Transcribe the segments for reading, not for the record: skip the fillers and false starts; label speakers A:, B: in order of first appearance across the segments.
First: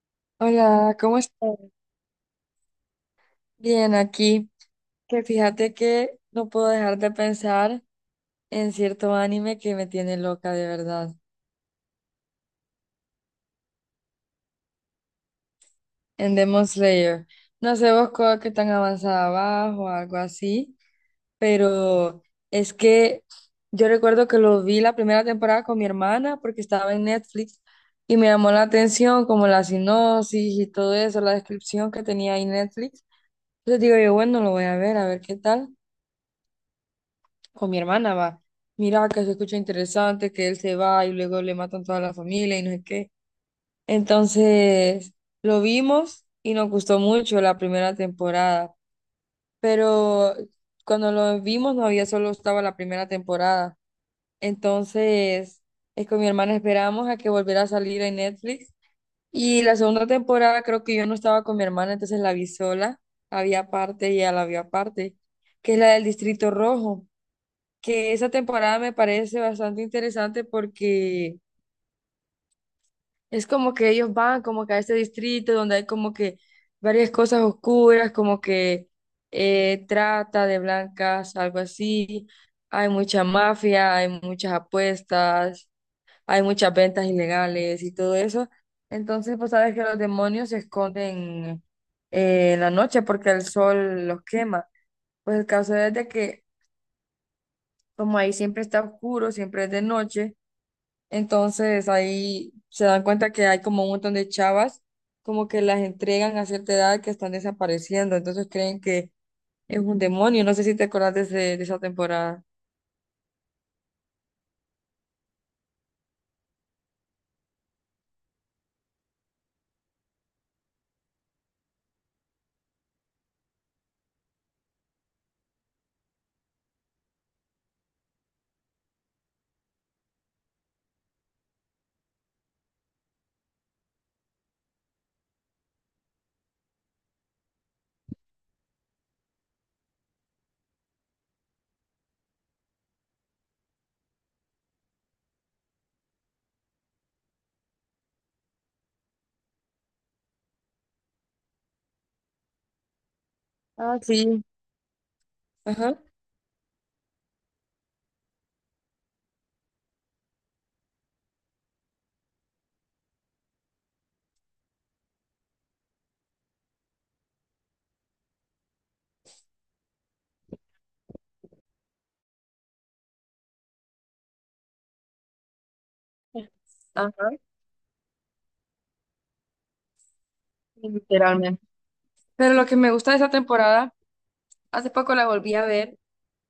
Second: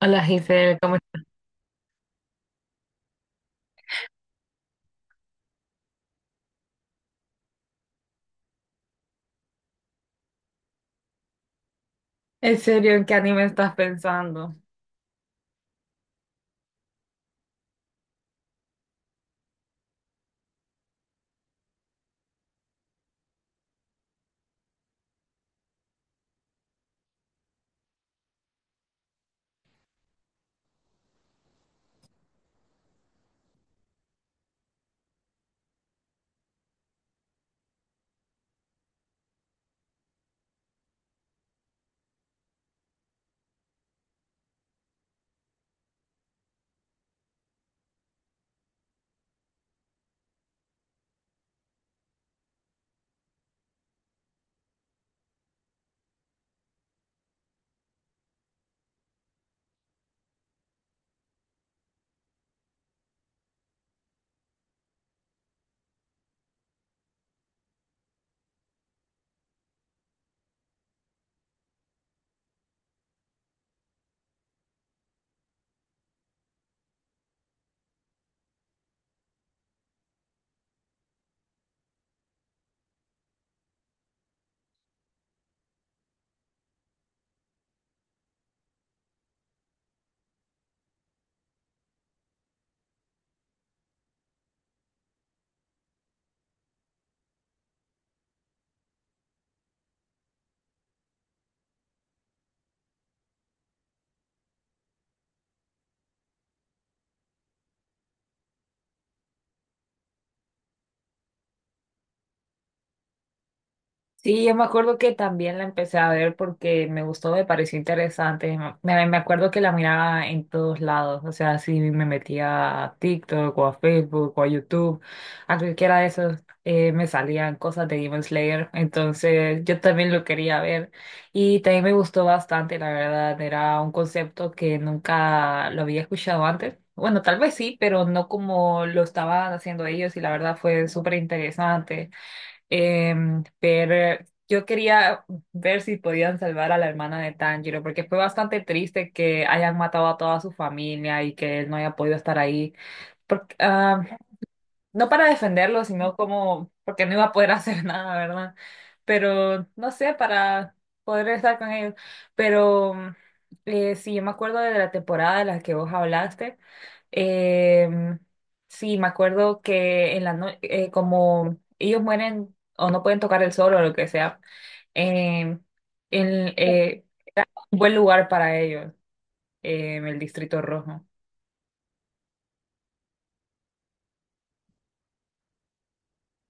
A: Hola Giselle,
B: Hola,
A: ¿cómo
B: ¿cómo
A: estás?
B: estás? Bien, aquí. Que fíjate que no puedo dejar de pensar en cierto anime que me tiene loca de verdad,
A: ¿En serio en qué anime estás pensando?
B: en Demon Slayer. No sé vos que tan avanzada vas o algo así, pero es que yo recuerdo que lo vi la primera temporada con mi hermana porque estaba en Netflix y me llamó la atención como la sinopsis y todo eso, la descripción que tenía ahí Netflix. Entonces digo yo, bueno, lo voy a ver qué tal. Con mi hermana va. Mira, que se escucha interesante, que él se va y luego le matan toda la familia y no sé qué. Entonces, lo vimos y nos gustó mucho la primera temporada, pero cuando lo vimos no había solo estaba la primera temporada. Entonces, es con mi hermana esperamos a que volviera a salir en Netflix. Y la segunda temporada creo que yo no estaba con mi hermana, entonces la vi sola, había parte y ella la vio aparte, que es la del Distrito Rojo, que esa temporada me parece bastante interesante porque es como que ellos van como que a este distrito donde hay como que varias cosas oscuras, como que trata de blancas, algo así. Hay mucha mafia, hay muchas apuestas, hay muchas ventas ilegales y todo eso. Entonces, pues sabes que los demonios se esconden en la noche porque el sol los quema. Pues el caso es de que como ahí siempre está oscuro, siempre es de noche. Entonces ahí se dan cuenta que hay como un montón de chavas, como que las entregan a cierta edad que están desapareciendo, entonces creen que es un demonio. No sé si te acordás de, de esa temporada.
A: Sí, yo me acuerdo que también la empecé a ver porque me gustó, me pareció interesante. Me acuerdo que la miraba en todos lados, o sea, si me metía a TikTok o a Facebook o a YouTube, a cualquiera de esos me salían cosas de Demon Slayer, entonces yo también lo quería ver y también me gustó bastante, la verdad, era un concepto que nunca lo había escuchado antes. Bueno, tal vez sí, pero no como lo estaban haciendo ellos y la verdad fue súper interesante. Pero yo quería ver si podían salvar a la hermana de Tanjiro, porque fue bastante triste que hayan matado a toda su familia y que él no haya podido estar ahí. Porque,
B: Ah,
A: ah,
B: sí.
A: no para defenderlo,
B: Ajá.
A: sino como porque no iba a poder hacer nada, ¿verdad? Pero no sé, para poder estar con ellos. Pero sí, yo me acuerdo de la temporada de la que vos hablaste. Eh, mm, sí, me acuerdo que en la no- como ellos mueren o no pueden tocar el sol o lo que sea, eh,
B: Ajá,
A: era un buen lugar para ellos, el Distrito Rojo.
B: literalmente. Pero lo que me gusta de esa temporada, hace poco la volví a ver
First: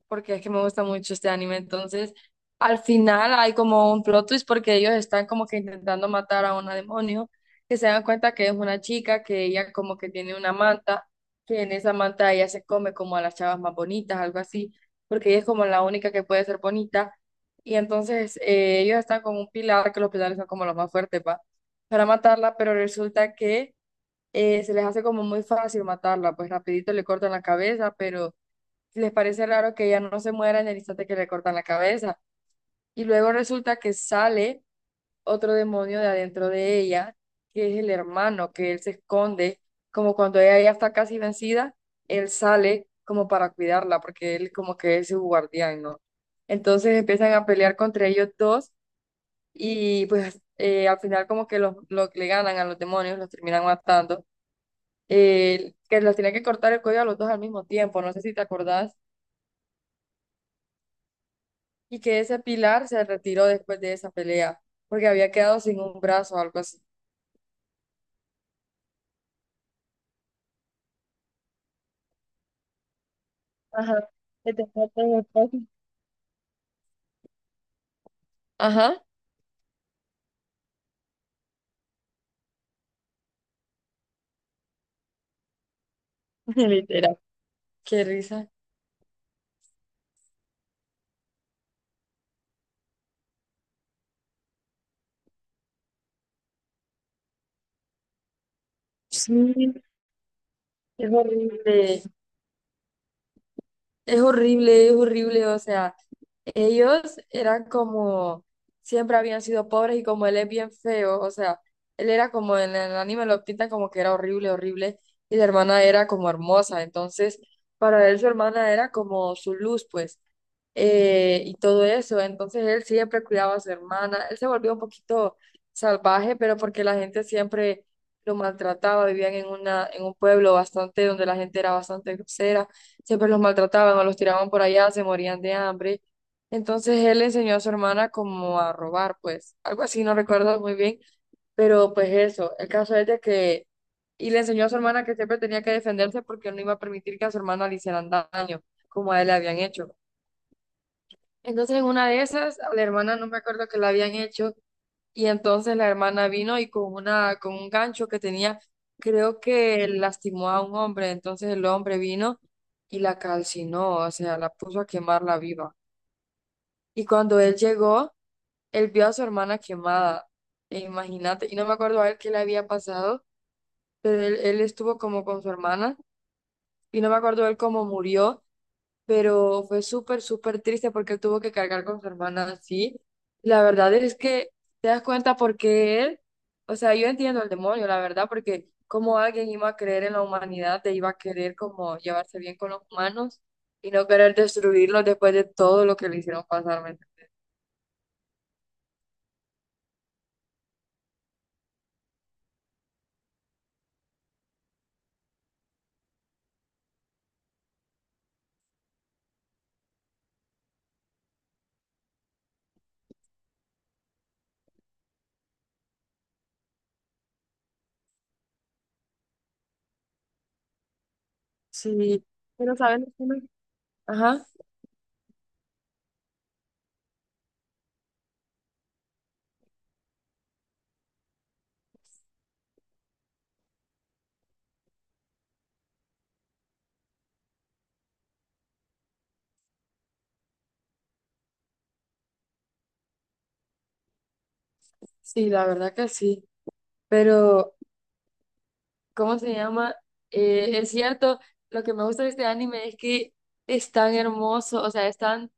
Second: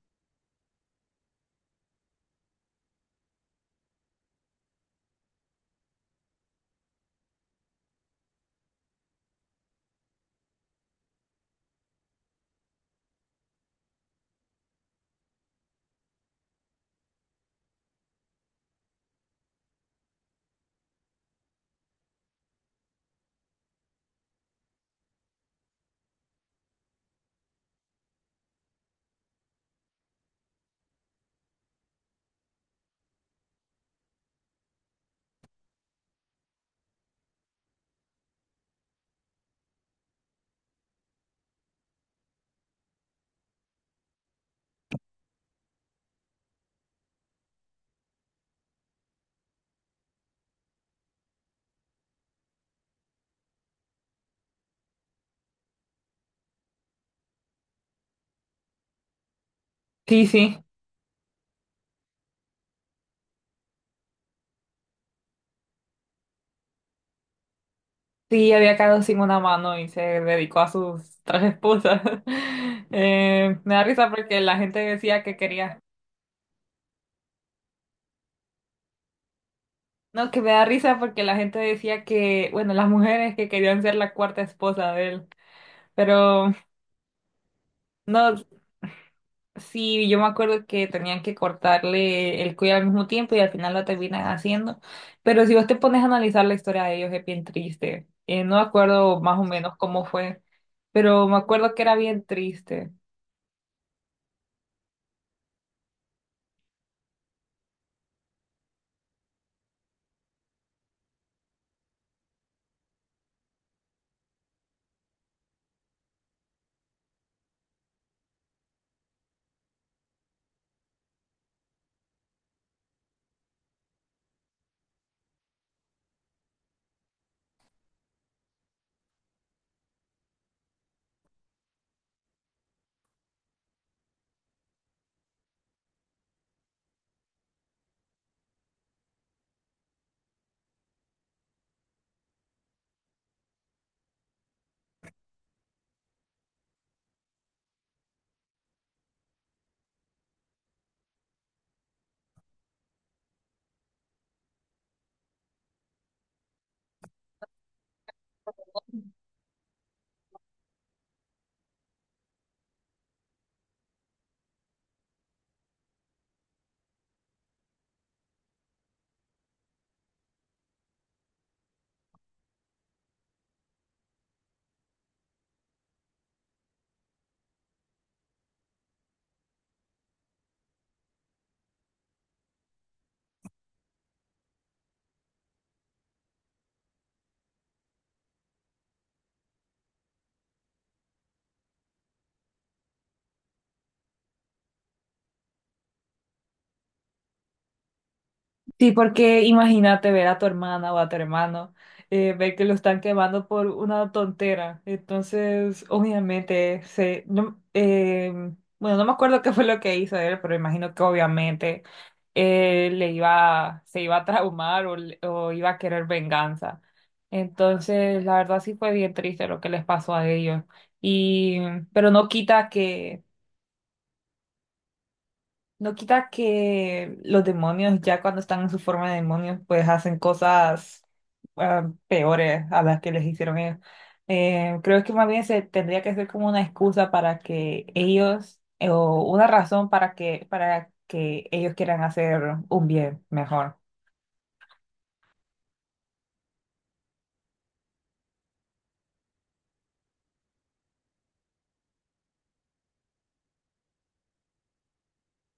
B: porque es que me gusta mucho este anime. Entonces, al final hay como un plot twist porque ellos están como que intentando matar a una demonio, que se dan cuenta que es una chica, que ella como que tiene una manta, que en esa manta ella se come como a las chavas más bonitas, algo así, porque ella es como la única que puede ser bonita. Y entonces ellos están con un pilar, que los pilares son como los más fuertes, para matarla, pero resulta que se les hace como muy fácil matarla, pues rapidito le cortan la cabeza, pero les parece raro que ella no se muera en el instante que le cortan la cabeza. Y luego resulta que sale otro demonio de adentro de ella, que es el hermano, que él se esconde, como cuando ella ya está casi vencida, él sale como para cuidarla, porque él como que es su guardián, ¿no? Entonces empiezan a pelear contra ellos dos y pues al final como que los le ganan a los demonios, los terminan matando. Que los tenía que cortar el cuello a los dos al mismo tiempo, no sé si te acordás.
A: Sí, sí.
B: Y que ese Pilar se retiró después de esa pelea, porque había quedado sin un brazo o algo así.
A: Sí, había quedado sin una mano y se dedicó a sus tres esposas. Me da risa
B: Ajá,
A: porque
B: que
A: la
B: te
A: gente
B: cortan
A: decía
B: el
A: que
B: brazo.
A: quería.
B: Ajá.
A: No, que me da risa porque la gente decía que, bueno, las mujeres que querían ser la cuarta esposa de él. Pero
B: Literal. Qué
A: no,
B: risa.
A: sí, yo me acuerdo que tenían que cortarle el cuello al mismo tiempo y al final lo terminan haciendo. Pero si vos te pones a analizar la historia de ellos, es bien triste. No me acuerdo más o
B: Sí,
A: menos cómo fue,
B: es
A: pero me acuerdo que era
B: horrible.
A: bien triste.
B: Es horrible, es horrible, o sea, ellos eran como, siempre habían sido pobres y como él es bien feo, o sea, él era como en el anime lo pintan como que era horrible, horrible, y la hermana era como hermosa, entonces para él su hermana era como su luz, pues. Y todo eso. Entonces él siempre cuidaba a su hermana. Él se volvió un poquito salvaje, pero porque la gente siempre lo maltrataba, vivían en un pueblo bastante, donde la gente era bastante grosera, siempre los maltrataban o los tiraban por allá, se morían de hambre. Entonces él enseñó a su hermana como a robar, pues, algo así, no recuerdo muy bien, pero pues eso, el caso es de que, y le enseñó a su hermana que siempre tenía que defenderse porque no iba a permitir que a su hermana le hicieran daño, como a él le habían hecho. Entonces, en una de esas, a la hermana no me acuerdo que la habían hecho, y entonces la hermana vino y con un gancho que tenía, creo que lastimó a un hombre, entonces el hombre vino y la calcinó, o sea, la puso a quemarla viva. Y cuando él llegó, él vio a su hermana quemada, e imagínate, y no me acuerdo a él qué le había pasado, pero él estuvo como con su hermana, y no me acuerdo él cómo murió, pero fue súper, súper triste porque él tuvo que cargar con su hermana así. La verdad es que te das cuenta por qué él, o sea, yo entiendo el demonio, la verdad, porque cómo alguien iba a creer en la humanidad, te iba a querer como llevarse bien con los humanos y no querer destruirlos después de todo lo que le hicieron pasar. ¿Me entiendes?
A: Sí, porque imagínate ver a tu hermana o a tu hermano, ver que lo están quemando por una tontera. Entonces, obviamente, se, no, bueno, no me acuerdo qué fue lo que hizo él, pero imagino que obviamente le iba, se iba a traumar o iba a querer venganza. Entonces, la verdad sí fue bien triste lo que les pasó a ellos. Y, pero
B: Sí,
A: no quita
B: pero ¿saben?
A: que
B: Ajá,
A: no quita que los demonios, ya cuando están en su forma de demonios, pues hacen cosas peores a las que les hicieron ellos. Creo que más bien se tendría que ser como una excusa para que ellos, o una razón para que ellos quieran hacer un bien mejor.
B: sí, la verdad que sí, pero ¿cómo se llama? Es cierto, lo que me gusta de este anime es que es tan hermoso, o sea, es tan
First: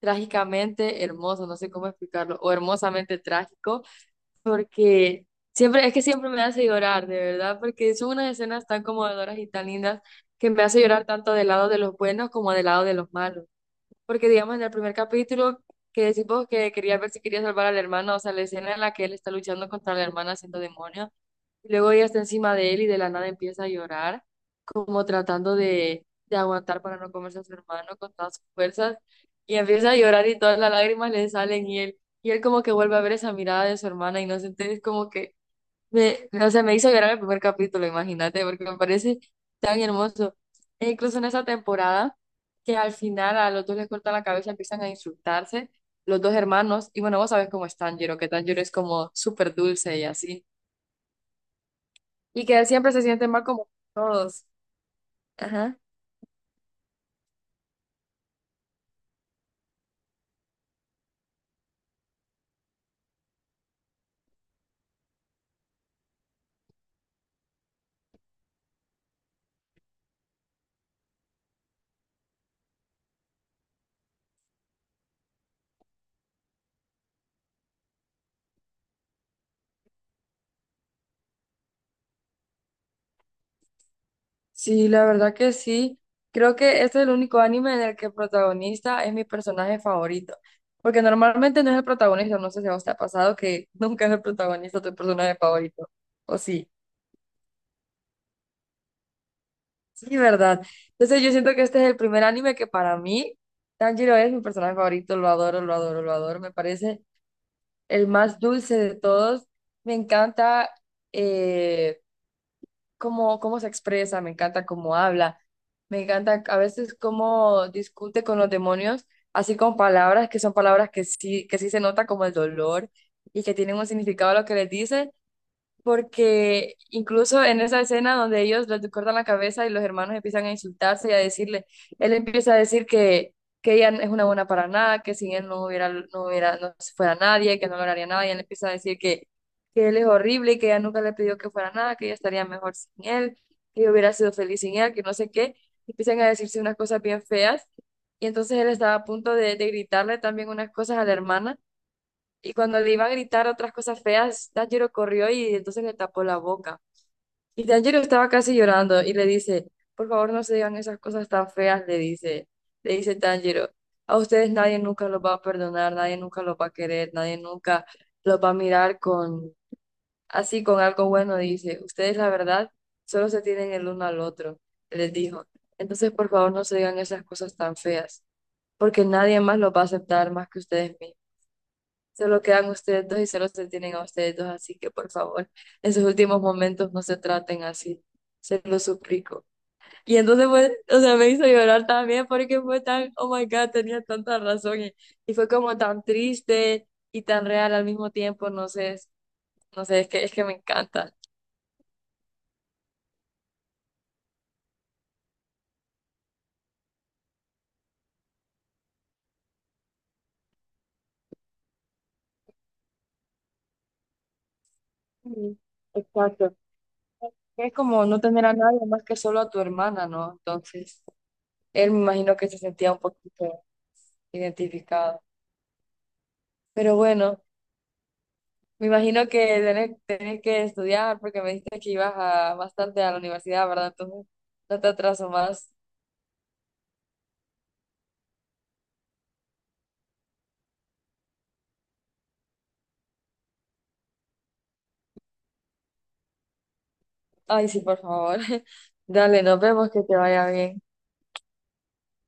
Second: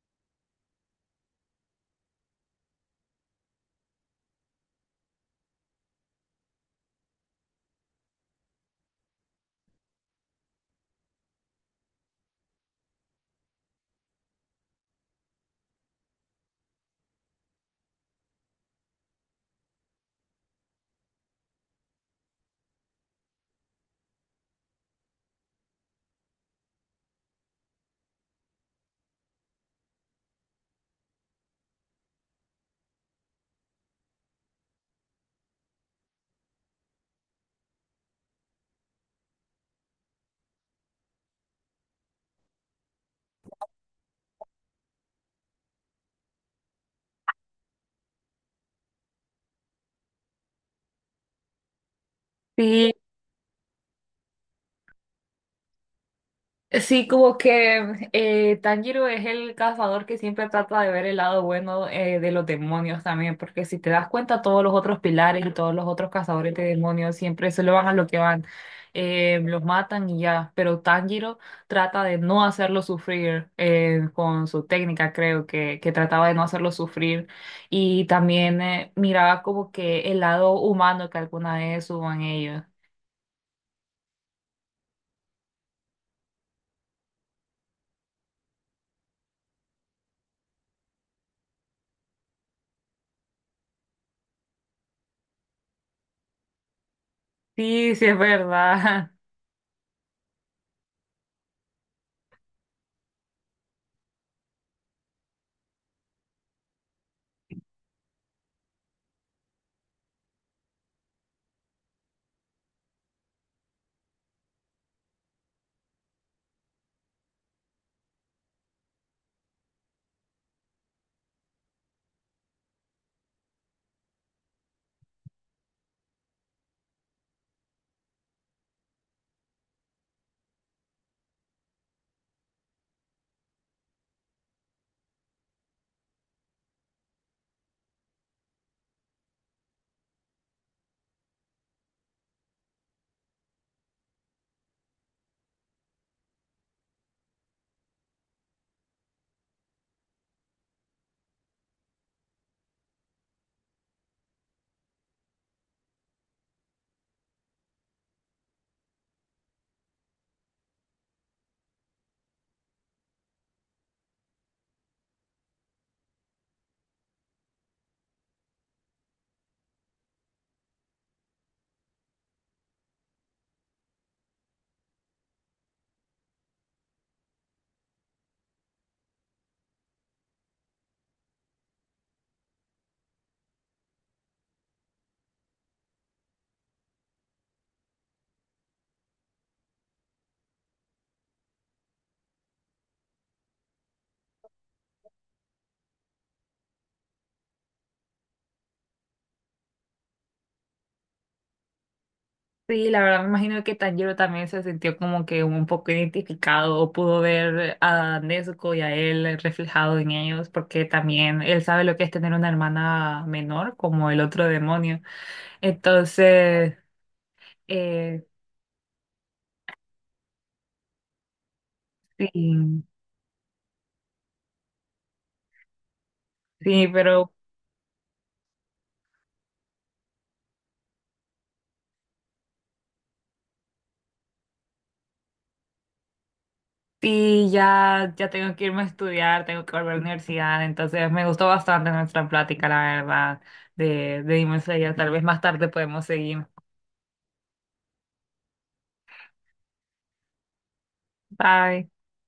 B: trágicamente hermoso, no sé cómo explicarlo, o hermosamente trágico, porque siempre, es que siempre me hace llorar, de verdad, porque son unas escenas tan conmovedoras y tan lindas que me hace llorar tanto del lado de los buenos como del lado de los malos. Porque digamos en el primer capítulo que decimos que quería ver si quería salvar al hermano, o sea, la escena en la que él está luchando contra la hermana siendo demonio y luego ella está encima de él y de la nada empieza a llorar, como tratando de aguantar para no comerse a su hermano con todas sus fuerzas. Y empieza a llorar y todas las lágrimas le salen y él como que vuelve a ver esa mirada de su hermana inocente. Es como que, o sea, me hizo llorar el primer capítulo, imagínate, porque me parece tan hermoso. E incluso en esa temporada, que al final a los dos les cortan la cabeza, empiezan a insultarse los dos hermanos. Y bueno, vos sabes cómo es Tanjiro, que Tanjiro es como súper dulce y así y que él
A: Sí.
B: siempre se siente mal como todos. Ajá.
A: Sí, como que Tanjiro es el cazador que siempre trata de ver el lado bueno de los demonios también, porque si te das cuenta, todos los otros pilares y todos los otros cazadores de demonios siempre solo van a lo que van, los matan y ya, pero Tanjiro trata de no hacerlo sufrir con su técnica, creo que trataba de no hacerlo sufrir y también miraba como que el lado humano que alguna vez hubo en ellos.
B: Sí, la verdad que sí. Creo que este es el único anime en el que el protagonista es mi personaje favorito. Porque normalmente no es el protagonista, no sé si a vos te ha pasado que nunca es el protagonista tu personaje favorito. O sí,
A: Sí, sí, es verdad.
B: sí, ¿verdad? Entonces yo siento que este es el primer anime que para mí, Tanjiro es mi personaje favorito, lo adoro, lo adoro, lo adoro. Me parece el más dulce de todos. Me encanta eh, cómo se expresa, me encanta cómo habla, me encanta a veces cómo discute con los demonios, así con palabras que son palabras que sí se nota como el dolor y que tienen un significado a lo que les dice porque incluso en esa escena donde ellos les cortan la cabeza y los hermanos empiezan a insultarse y a decirle, él empieza a decir que ella es una buena para nada, que sin él no hubiera, no fuera nadie, que no lograría nada, y él empieza a decir que él es horrible y que ella nunca le pidió que fuera nada, que ella estaría mejor sin él, que ella hubiera sido feliz sin él, que no sé qué, y empiezan a decirse unas cosas bien feas, y entonces él estaba a punto de gritarle también unas cosas a la hermana y cuando le iba a gritar otras cosas feas, Tanjiro corrió y entonces le tapó la boca. Y Tanjiro estaba casi llorando y le dice, por favor no se digan esas cosas tan feas, le dice Tanjiro, a ustedes nadie nunca los va a perdonar, nadie nunca los va a querer, nadie nunca los va a mirar con, así con algo bueno, dice, ustedes la verdad solo se tienen el uno al otro, les dijo. Entonces por favor no se digan esas cosas tan feas, porque nadie más los va a aceptar más que ustedes mismos. Solo quedan ustedes dos y solo se tienen a ustedes dos, así que por favor, en sus últimos momentos no se traten así, se lo suplico. Y entonces fue, o sea, me hizo llorar también porque fue tan, oh my God, tenía tanta razón y fue como tan triste y tan real al mismo tiempo, no sé, no sé, es que me encanta.
A: Sí, la verdad me imagino que Tanjiro también se sintió como que un poco identificado, o pudo ver a Nezuko y a él reflejado en ellos, porque también él sabe lo que es tener una hermana menor, como el otro demonio.
B: Mm, Exacto.
A: Entonces,
B: Es como no
A: eh,
B: tener a nadie más que solo a tu hermana, ¿no? Entonces, él me imagino que se
A: sí,
B: sentía un poquito identificado.
A: sí,
B: Pero
A: pero
B: bueno. Me imagino que tenés, tenés que estudiar porque me dijiste que ibas a, bastante a la universidad, ¿verdad? Entonces, no te atraso más.
A: sí, ya, ya tengo que irme a estudiar, tengo que volver a la universidad, entonces me gustó bastante nuestra plática, la verdad, de Demon Slayer. Tal vez más tarde podemos seguir.
B: Ay, sí, por favor. Dale, nos vemos, que te vaya bien.
A: Bye.